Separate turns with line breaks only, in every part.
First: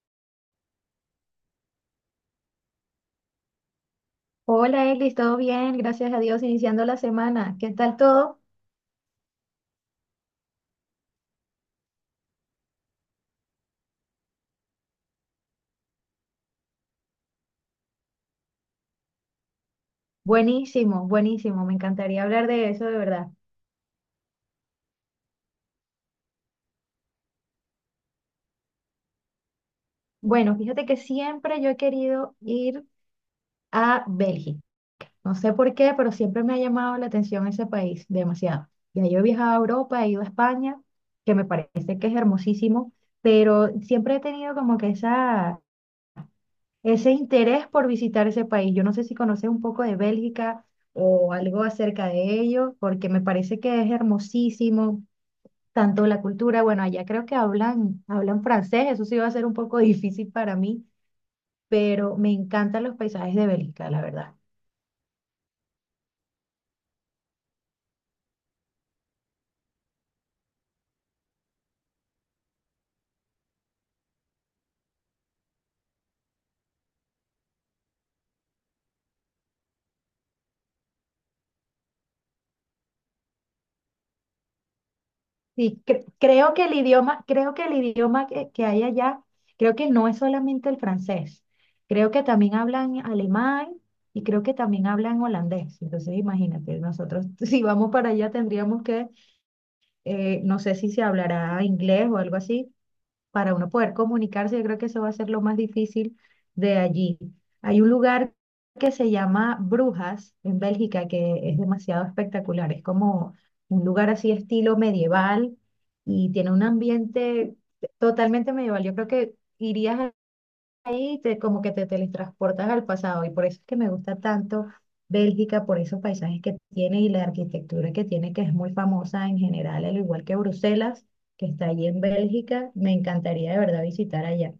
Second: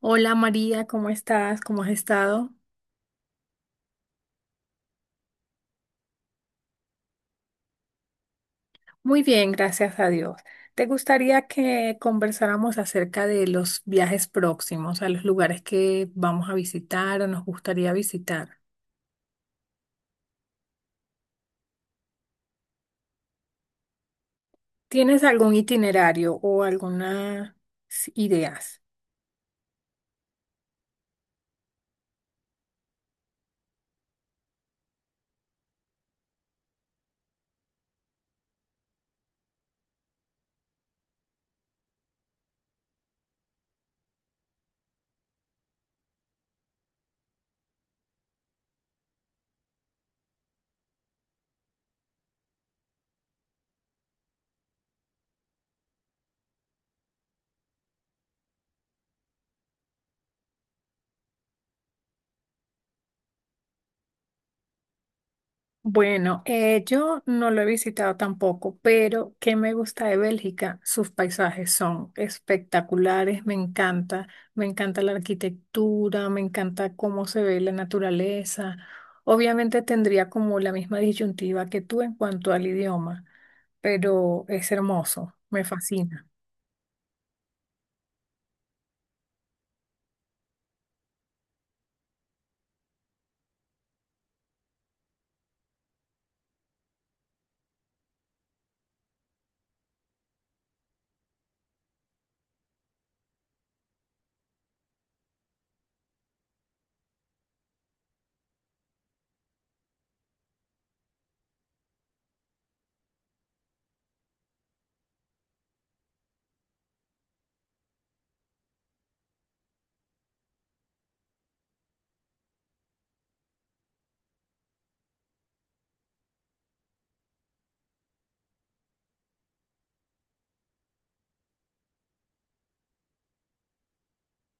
Hola María, ¿cómo estás? ¿Cómo has estado?
Hola, Eglis, ¿todo bien? Gracias a Dios, iniciando la semana. ¿Qué tal todo?
Muy bien, gracias a Dios. ¿Te gustaría que conversáramos acerca de los viajes próximos, a los lugares que vamos a visitar o nos gustaría visitar?
Buenísimo, buenísimo. Me encantaría hablar de eso, de verdad.
¿Tienes algún itinerario o algunas ideas?
Bueno, fíjate que siempre yo he querido ir a Bélgica. No sé por qué, pero siempre me ha llamado la atención ese país, demasiado. Ya yo he viajado a Europa, he ido a España, que me parece que es hermosísimo, pero siempre he tenido como que esa ese interés por visitar ese país. Yo no sé si conoces un poco de Bélgica o algo acerca de ello, porque me parece que es hermosísimo, tanto la cultura. Bueno, allá creo que hablan francés, eso sí va a ser un poco difícil para mí, pero me encantan los paisajes de Bélgica, la verdad.
Bueno, yo no lo he visitado tampoco, pero ¿qué me gusta de Bélgica? Sus paisajes son espectaculares, me encanta la arquitectura, me encanta cómo se ve la naturaleza. Obviamente tendría como la misma disyuntiva que tú en cuanto al idioma, pero es hermoso, me
Sí, cre-
fascina.
creo que el idioma, creo que el idioma que hay allá, creo que no es solamente el francés. Creo que también hablan alemán y creo que también hablan holandés. Entonces, imagínate, nosotros si vamos para allá tendríamos que, no sé si se hablará inglés o algo así, para uno poder comunicarse. Yo creo que eso va a ser lo más difícil de allí. Hay un lugar que se llama Brujas en Bélgica que es demasiado espectacular, es como un lugar así estilo medieval y tiene un ambiente totalmente medieval. Yo creo que irías ahí te, como que te teletransportas al pasado, y por eso es que me gusta tanto Bélgica, por esos paisajes que tiene y la arquitectura que tiene, que es muy famosa en general, al igual que Bruselas, que está allí en Bélgica. Me encantaría de verdad visitar allá.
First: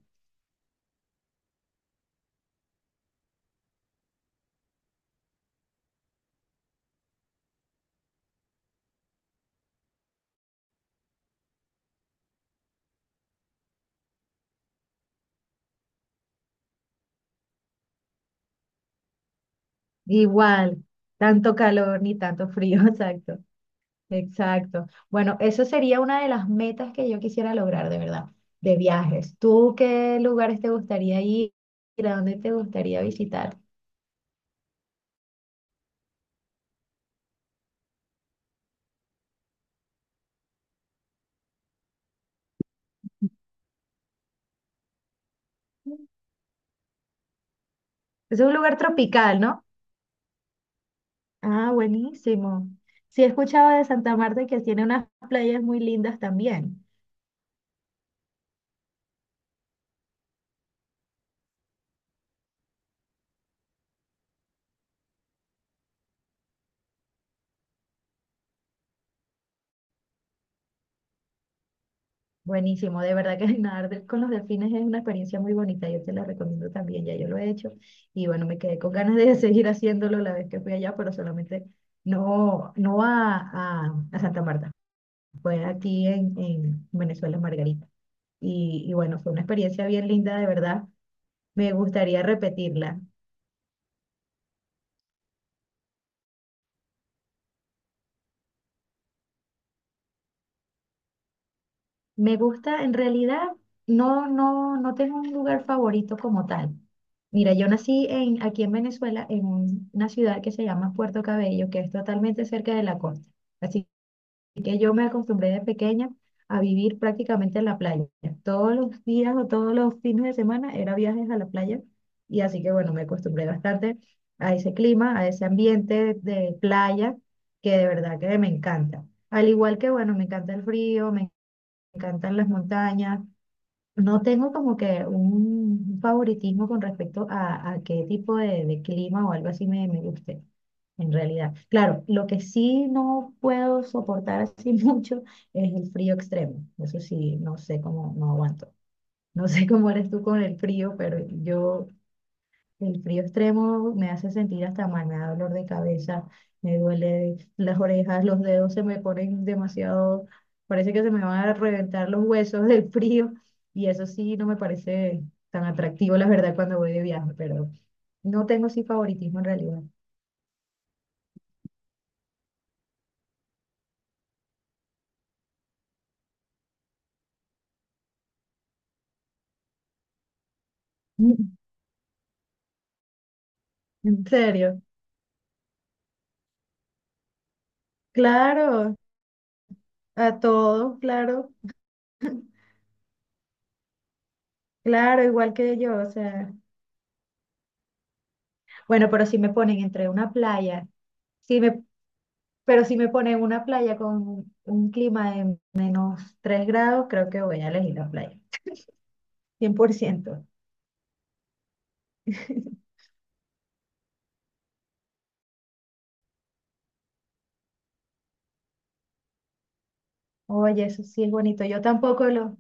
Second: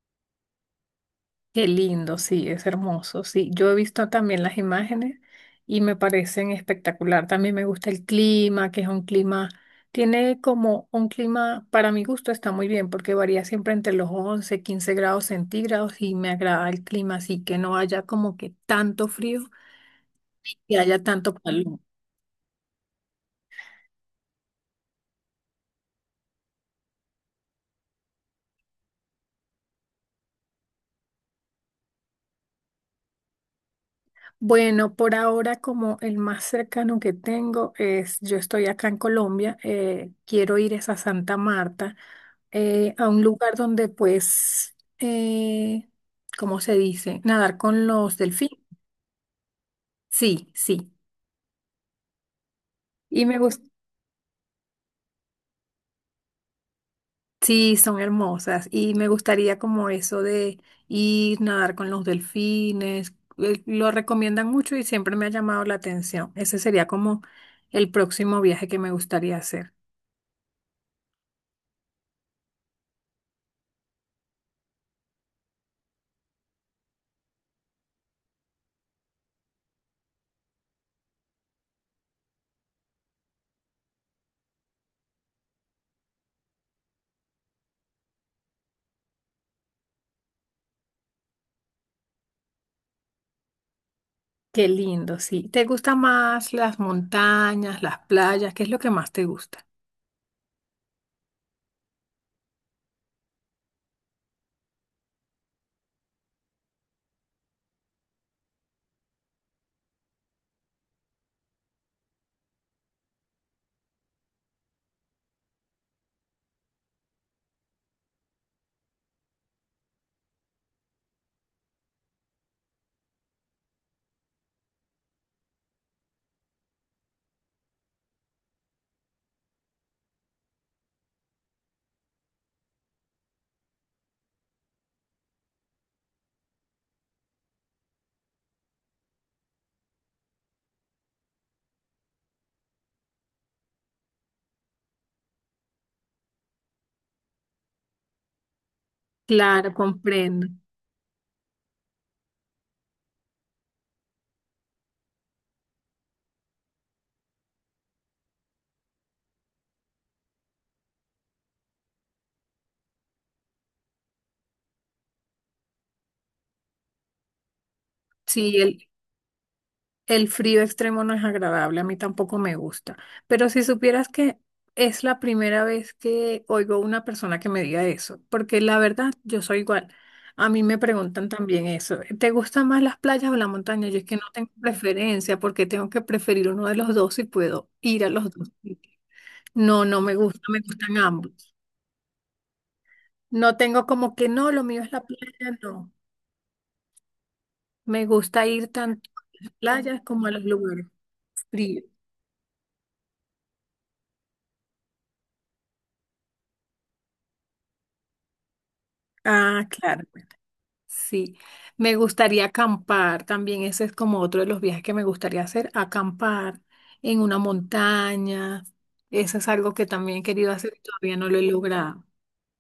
Qué lindo, sí, es hermoso. Sí, yo he visto también las imágenes y me parecen espectacular. También me gusta el clima, que es un clima, tiene como un clima, para mi gusto está muy bien, porque varía siempre entre los 11 15 grados centígrados y me agrada el clima, así que no haya como que tanto frío y
Igual,
haya tanto
tanto
calor.
calor ni tanto frío, exacto, exacto. Bueno, eso sería una de las metas que yo quisiera lograr de verdad, de viajes. ¿Tú qué lugares te gustaría ir? ¿A dónde te gustaría visitar?
Bueno, por ahora como el más cercano que tengo es, yo estoy acá en Colombia, quiero ir es a Santa Marta, a un lugar donde pues, ¿cómo se dice? Nadar con los
Es un
delfines.
lugar tropical, ¿no?
Sí, sí.
Ah, buenísimo. Sí,
Y
he
me gusta,
escuchado de Santa Marta que tiene unas playas muy lindas también.
sí, son hermosas. Y me gustaría como eso de ir, nadar con los delfines. Lo recomiendan mucho y siempre me ha llamado la atención. Ese sería como el próximo viaje que me gustaría hacer.
Buenísimo, de verdad que nadar con los delfines es una experiencia muy bonita, yo te la recomiendo también. Ya yo lo he hecho y bueno, me quedé con ganas de seguir haciéndolo la vez que fui allá, pero solamente no, no a, a Santa Marta, fue aquí en Venezuela, en Margarita. Y bueno, fue una experiencia bien linda, de verdad, me gustaría repetirla.
Qué lindo, sí. ¿Te gustan más las montañas, las playas? ¿Qué es lo que más te gusta?
Me gusta, en realidad, no tengo un lugar favorito como tal. Mira, yo nací aquí en Venezuela, en una ciudad que se llama Puerto Cabello, que es totalmente cerca de la costa. Así que yo me acostumbré de pequeña a vivir prácticamente en la playa. Todos los días o todos los fines de semana era viajes a la playa. Y así que bueno, me acostumbré bastante a ese clima, a ese ambiente de playa, que de verdad que me encanta. Al igual que, bueno, me encanta el frío, me encantan las montañas. No tengo como que un favoritismo con respecto a qué tipo de clima o algo así me guste, en realidad. Claro, lo que sí no puedo soportar así mucho es el frío extremo. Eso sí, no sé cómo, no aguanto. No sé
Claro,
cómo eres tú con
comprendo.
el frío, pero yo el frío extremo me hace sentir hasta mal, me da dolor de cabeza, me duele las orejas, los dedos se me ponen demasiado, parece que se me van a reventar los huesos del frío, y eso sí no me parece tan atractivo, la verdad, cuando voy de viaje, pero no
Sí,
tengo sí
el,
favoritismo en realidad.
el frío extremo no es agradable, a mí tampoco me gusta. Pero si supieras que es la primera vez que oigo una persona que me diga eso, porque la verdad yo soy igual. A mí me preguntan
Mm,
también eso. ¿Te gustan más las playas o la montaña? Yo es que no
en
tengo
serio,
preferencia porque tengo que preferir uno de los dos si puedo ir a los dos sitios.
claro,
No, no me
a
gusta, me gustan
todos, claro,
ambos. No tengo como que no, lo mío es la
claro, igual
playa,
que
no.
yo, o sea,
Me gusta ir tanto
bueno, pero si
a
me
las
ponen
playas
entre
como a
una
los lugares
playa, si
fríos.
me Pero si me ponen una playa con un clima de -3 grados, creo que voy a elegir la playa.
Ah, claro. Bueno,
100%.
sí, me gustaría acampar también. Ese es como otro de los viajes que me gustaría hacer, acampar en una montaña. Eso es algo que también he querido hacer y
Oye, eso
todavía
sí
no
es
lo he
bonito. Yo
logrado.
tampoco lo,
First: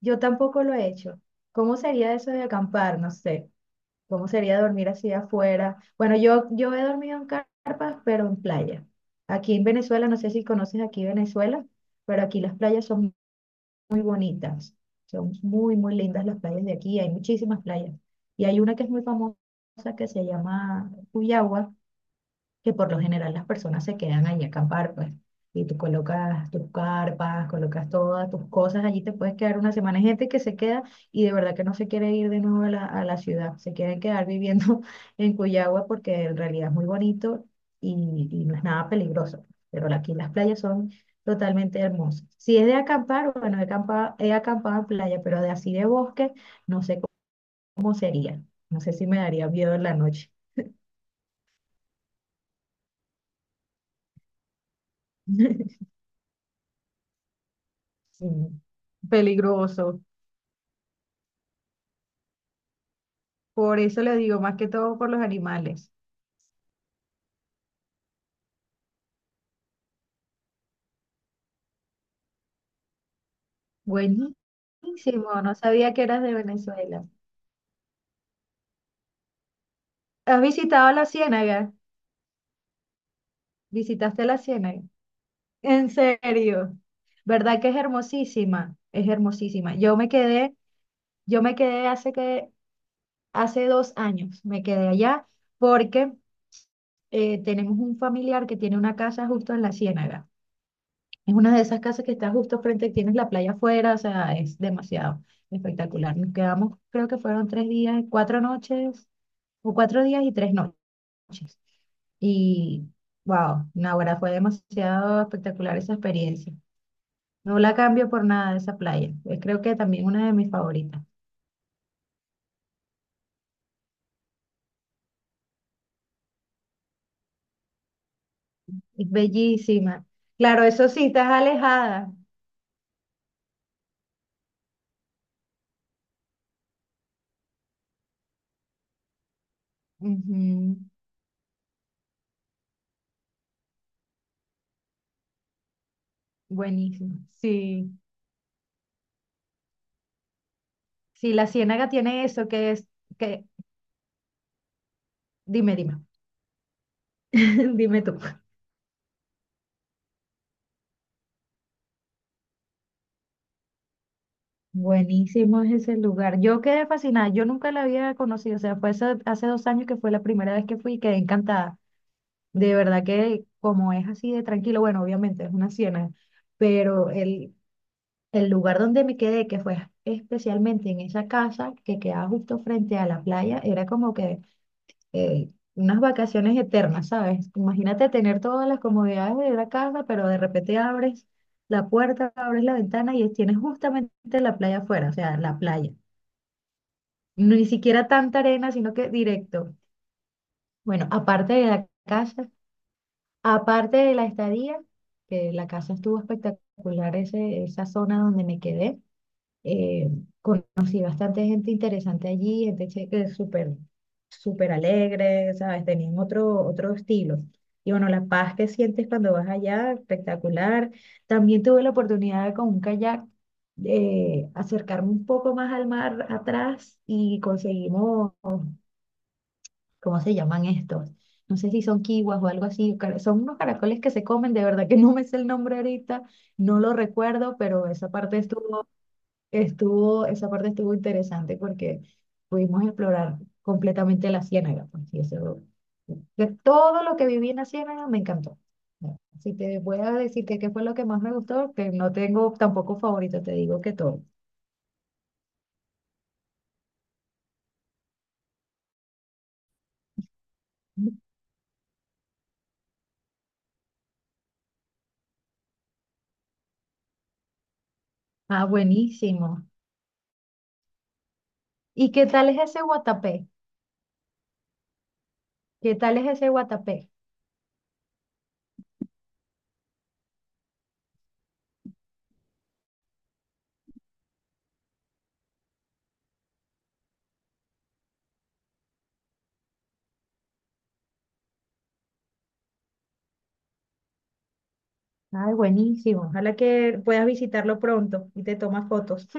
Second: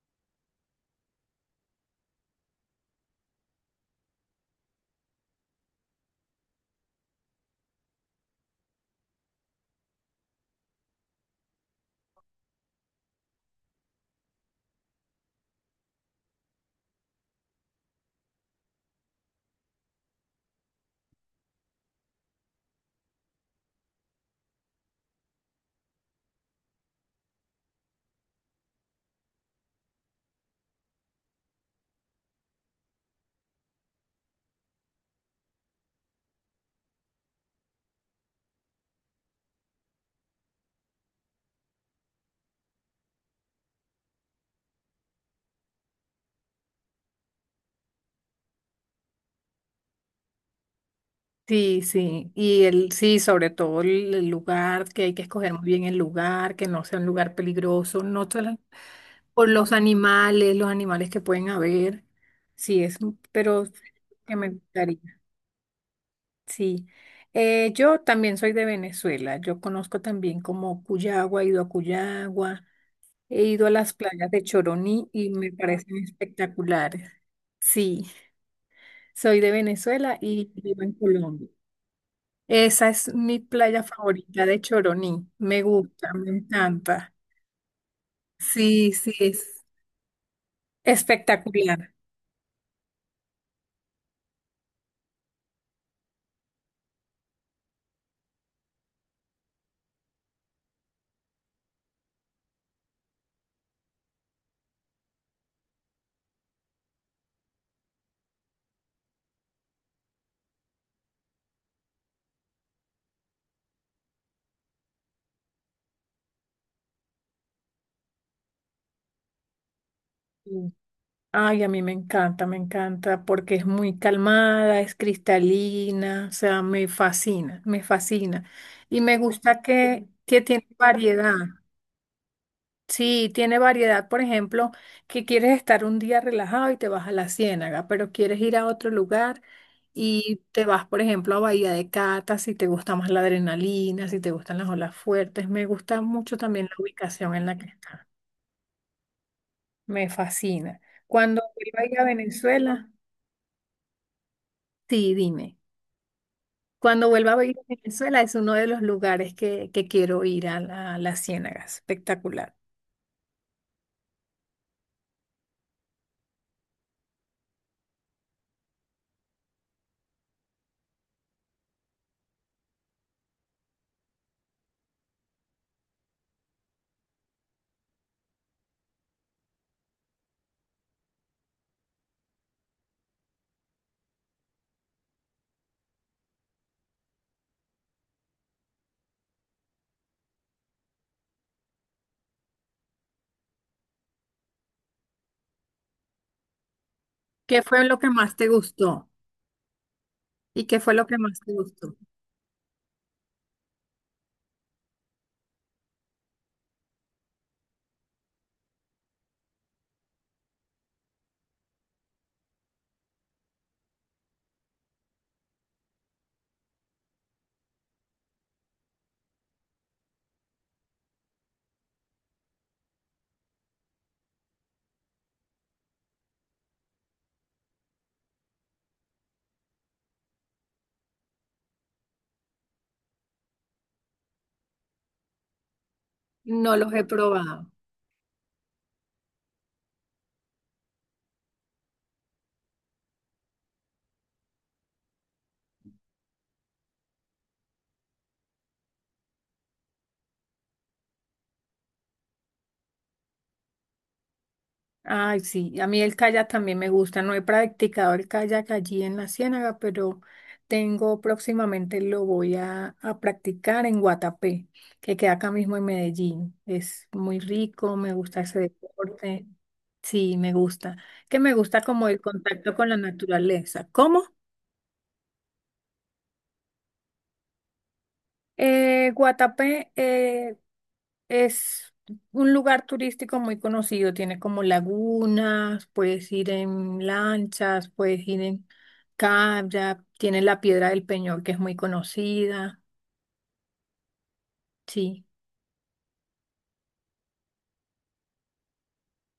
yo tampoco lo he hecho. ¿Cómo sería eso de acampar? No sé. ¿Cómo sería dormir así afuera? Bueno, yo he dormido en carpas, pero en playa. Aquí en Venezuela, no sé si conoces aquí Venezuela, pero aquí las playas son muy bonitas. Son muy, muy lindas las playas de aquí. Hay muchísimas playas. Y hay una que es muy famosa que se llama Cuyagua, que por lo general las personas se quedan allí a acampar, pues. Y tú colocas tus carpas, colocas todas tus cosas, allí te puedes quedar una semana. Hay gente que se queda y de verdad que no se quiere ir de nuevo a la ciudad, se quieren quedar viviendo en Cuyagua, porque en realidad es muy bonito y no es nada peligroso. Pero aquí las playas son totalmente hermosas. Si es de acampar, bueno, he acampado, en playa, pero de así de bosque, no sé cómo sería. No sé si me daría miedo en la noche.
Sí, sí, sí, sobre todo el lugar, que hay que escoger muy bien el lugar, que no sea un lugar peligroso, no
Sí.
solo por
Peligroso.
los animales que pueden haber, sí, es, pero
Por eso le
que
digo,
me
más que todo por
gustaría,
los animales.
sí. Yo también soy de Venezuela, yo conozco también como Cuyagua, he ido a Cuyagua, he ido a las playas
Buenísimo,
de Choroní y me
no sabía
parecen
que eras de Venezuela.
espectaculares, sí, soy de Venezuela
¿Has
y vivo
visitado
en
la
Colombia.
Ciénaga?
Esa es mi playa
¿Visitaste la
favorita de
Ciénaga?
Choroní. Me
En
gusta, me
serio,
encanta.
¿verdad que es hermosísima?
Sí,
Es
sí, es
hermosísima. Yo me quedé
espectacular.
hace 2 años, me quedé allá porque tenemos un familiar que tiene una casa justo en la Ciénaga. Es una de esas casas que está justo frente, tienes la playa afuera, o sea, es demasiado espectacular. Nos quedamos, creo que fueron 3 días, 4 noches, o 4 días y 3 noches. Y wow, ¡Naguará! Fue demasiado espectacular esa experiencia. No la cambio por nada de esa playa. Es creo que también una de mis
Sí.
favoritas.
Ay, a mí me encanta porque es muy calmada, es cristalina, o sea, me fascina, me fascina. Y
Es
me gusta
bellísima.
que
Claro,
tiene
eso sí, estás
variedad.
alejada.
Sí, tiene variedad, por ejemplo, que quieres estar un día relajado y te vas a la Ciénaga, pero quieres ir a otro lugar y te
Ujú.
vas, por ejemplo, a Bahía de Cata, si te gusta más la adrenalina, si te gustan las olas fuertes. Me gusta mucho también la
Buenísimo.
ubicación en la que
Sí,
está. Me fascina.
sí,
Cuando
la
vuelva a
Ciénaga
ir a
tiene eso que es,
Venezuela,
que,
sí, dime.
dime, dime,
Cuando vuelva a ir a
dime tú.
Venezuela es uno de los lugares que quiero ir a a la Ciénaga. Espectacular.
Buenísimo es ese lugar. Yo quedé fascinada, yo nunca la había conocido, o sea, fue hace 2 años que fue la primera vez que fui y quedé encantada. De verdad que como es así de tranquilo, bueno, obviamente es una ciénaga, pero el lugar donde me quedé, que fue especialmente en esa casa que quedaba justo frente a la playa, era como que unas vacaciones eternas, ¿sabes? Imagínate tener todas las comodidades de la casa, pero de repente abres la puerta, abres la ventana y tienes justamente la playa afuera, o sea, la playa
¿Qué
ni
fue lo
siquiera
que más
tanta
te
arena, sino
gustó?
que directo.
¿Y qué fue lo
Bueno,
que más te
aparte de la
gustó?
casa, aparte de la estadía, que la casa estuvo espectacular, esa zona donde me quedé, eh, conocí bastante gente interesante allí, gente que es súper, súper alegre, ¿sabes? Tenían otro estilo. Y bueno, la paz que sientes cuando vas allá, espectacular. También tuve la oportunidad de con un kayak de acercarme un poco más al mar atrás y conseguimos, ¿cómo se llaman estos? No sé si son kiwas o algo así, son unos caracoles que se comen, de verdad que no me sé el nombre ahorita,
No
no
los
lo
he
recuerdo,
probado.
pero esa parte estuvo interesante, porque pudimos explorar completamente la ciénaga, pues, y eso, de todo lo que viví en la Ciénaga me encantó. Si te voy a decir que qué fue lo que más me gustó, que no tengo tampoco favorito, te digo que todo.
Ay, sí, a mí el kayak también me gusta. No he practicado el kayak allí en la Ciénaga, pero tengo próximamente lo voy a practicar en Guatapé, que queda acá mismo en Medellín. Es muy rico, me gusta ese
Ah,
deporte.
buenísimo.
Sí, me gusta. Que me gusta como
¿Y
el
qué tal es
contacto
ese
con la
Guatapé?
naturaleza. ¿Cómo?
¿Qué tal es ese Guatapé?
Guatapé, es un lugar turístico muy conocido, tiene como lagunas, puedes ir en lanchas, puedes ir en kayak, tiene la Piedra del Peñol que es muy conocida. Sí.
Ay, buenísimo. Ojalá que puedas visitarlo pronto y te tomas fotos.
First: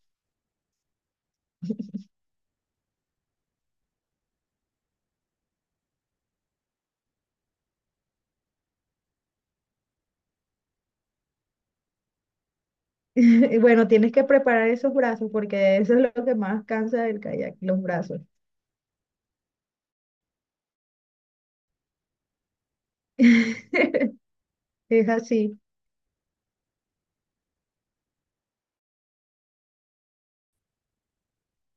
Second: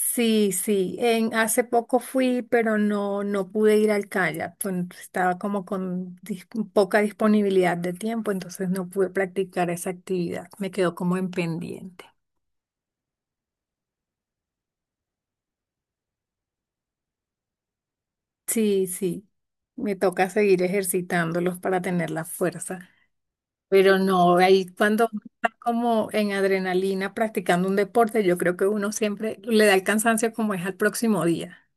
Sí, sí, en, hace poco fui, pero no, no pude ir al kayak, pues, estaba como con poca disponibilidad de tiempo, entonces no pude practicar esa actividad, me quedó como en pendiente.
Y bueno, tienes que preparar esos brazos, porque eso es lo que más cansa del kayak, los brazos.
Sí, sí, me toca seguir ejercitándolos para tener la fuerza. Pero no, ahí
Es
cuando uno está
así.
como en adrenalina practicando un deporte, yo creo que uno siempre le da el cansancio como es al próximo día.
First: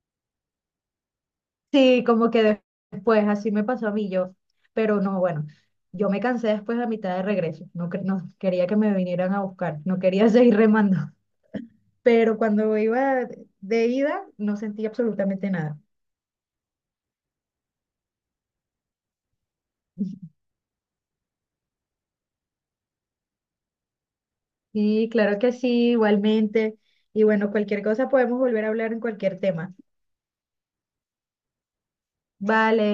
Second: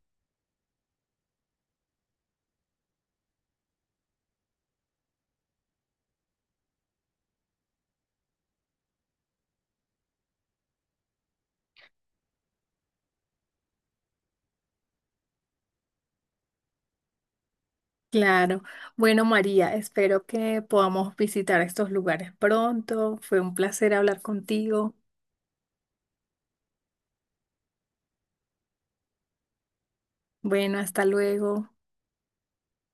Sí, como que después, así me pasó a mí yo. Pero no, bueno, yo me cansé después a mitad de regreso. No, no quería que me vinieran a buscar, no quería seguir remando. Pero cuando iba de ida, no sentí absolutamente nada.
Claro. Bueno, María, espero que podamos visitar estos lugares pronto. Fue un placer hablar contigo.
Sí, claro que sí, igualmente. Y bueno, cualquier cosa podemos volver a hablar en cualquier tema.
Bueno, hasta luego.
Vale.